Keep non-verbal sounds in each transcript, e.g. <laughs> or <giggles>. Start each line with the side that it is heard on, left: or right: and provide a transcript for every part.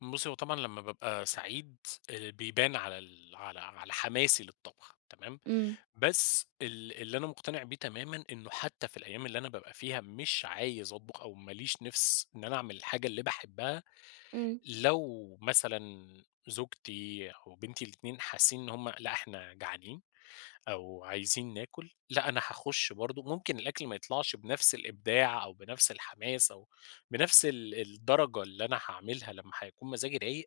left: بُصّي، هو طبعًا لمّا بابقى سعيد آآ، بيبان على ال على على حماسي للطبخ تمام،
right: إمم.
left: بس ال اللي أنا مقتنع بيه تمامًا، إنه حتى في الأيام اللي أنا بابقى فيها مش عايز أطبخ، أو ما ليش نِفس إن أنا اعمل الحاجة اللي باحبها،
right: إمم.
left: لو مثلًا زوجتي أو بنتي الاتنين حاسّين إن هُم لأ إحنا جعانين، أو عايزين ناكل، لأ أنا حاخُش برضه، ممكن الأكل ما يطلعش بنفس الإبداع أو بنفس الحماس، أو بنفس ال الدرجة اللي أنا حاعملها لمّا حيكون مزاجي رايق،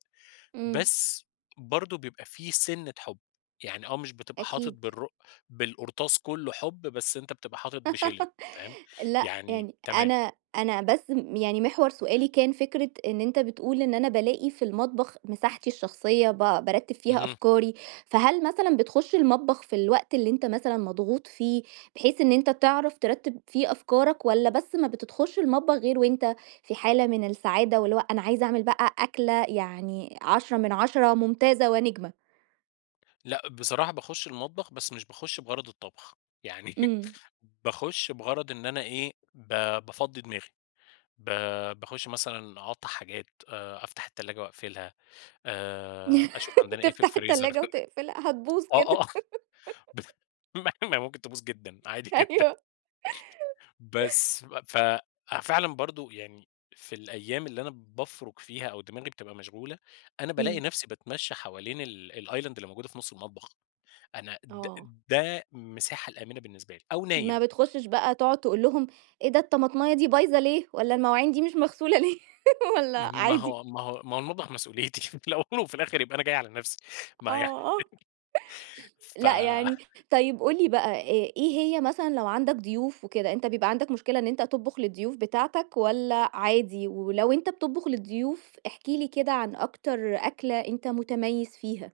right: إمم.
left: بس برضه بيبقى في سِنّة حُب، يعني آه مش بتبقى حاطط
right: أكيد.
left: بالرق بالقرطاس كلّه حُب، بس أنت بتبقى حاطط بشِلِن فاهم؟
right: <laughs> لأ،
left: يعني
right: يعني
left: تمام.
right: أنا أنا بس م يعني محور سؤالي كان فكرة إن أنت بتقول إن أنا بالاقي في المطبخ مساحتي الشخصية، با بارتّب فيها
left: اهم.
right: أفكاري، فهل مثلًا بتخش المطبخ في الوقت اللي أنت مثلًا مضغوط فيه، بحيث إن أنت تعرف ترتّب فيه أفكارك، والَّا بس ما بتدخلش المطبخ غير وأنت في حالة من السعادة، واللي هو أنا عايز أعمل بقى أكلة يعني 10 من 10 ممتازة ونجمة.
left: لأ، بصراحة باخُش المطبخ بس مش باخُش بغرض الطبخ، يعني <laughs>
right: إمم.
left: باخُش بغرض إن أنا إيه، ب بافضّي دماغي، ب باخُش مثلًا أقطّع حاجات، آآ، أفتح التلاجة وأقفلها آآ، أشوف
right: <laughs>
left: عندنا إيه في
right: تفتح
left: الفريزر،
right: التلاجة وتقفلها،
left: <laughs>
right: هتبوظ
left: آه، آه،
right: كده.
left: آه، <chuckles>
right: <giggles>
left: ما هي ما هي ممكن تبوظ جدًا، عادي جدًا
right: أيوه. <laughs>
left: بس، ف أ فعلًا برضه يعني في الأيام اللي أنا بافرُك فيها، أو دماغي بتبقى مشغولة، أنا بالاقي
right: إمم.
left: نفسي باتمشى حوالين ال الأيلِند اللي موجودة في نُصّ المطبخ، أنا د
right: آه.
left: ده مساحة الآمنة بالنسبة لي، أو نايم.
right: ما بتخشّش بقى تقعُد تقول لهم إيه ده، الطماطماية دي بايظة ليه؟ والَّا المواعين دي مش مغسولة ليه، <laughs> والَّا
left: م ما
right: عادي؟
left: هو ما هو ما هو المطبخ مسؤوليتي <laughs> في الأول وفي الآخر يبقى أنا جاي على نفسي ما يعني
right: آه. <chuckles>
left: <chuckles> ف
right: لأ، يعني طيب قُل لي بقى آآ، إيه هي مثلًا لو عندك ضيوف وكده، أنت بيبقى عندك مشكلة إن أنت تطبخ للضيوف بتاعتك والَّا عادي؟ ولو أنت بتطبخ للضيوف احكِ لي كده عن أكتر أكلة أنت مُتميّز فيها؟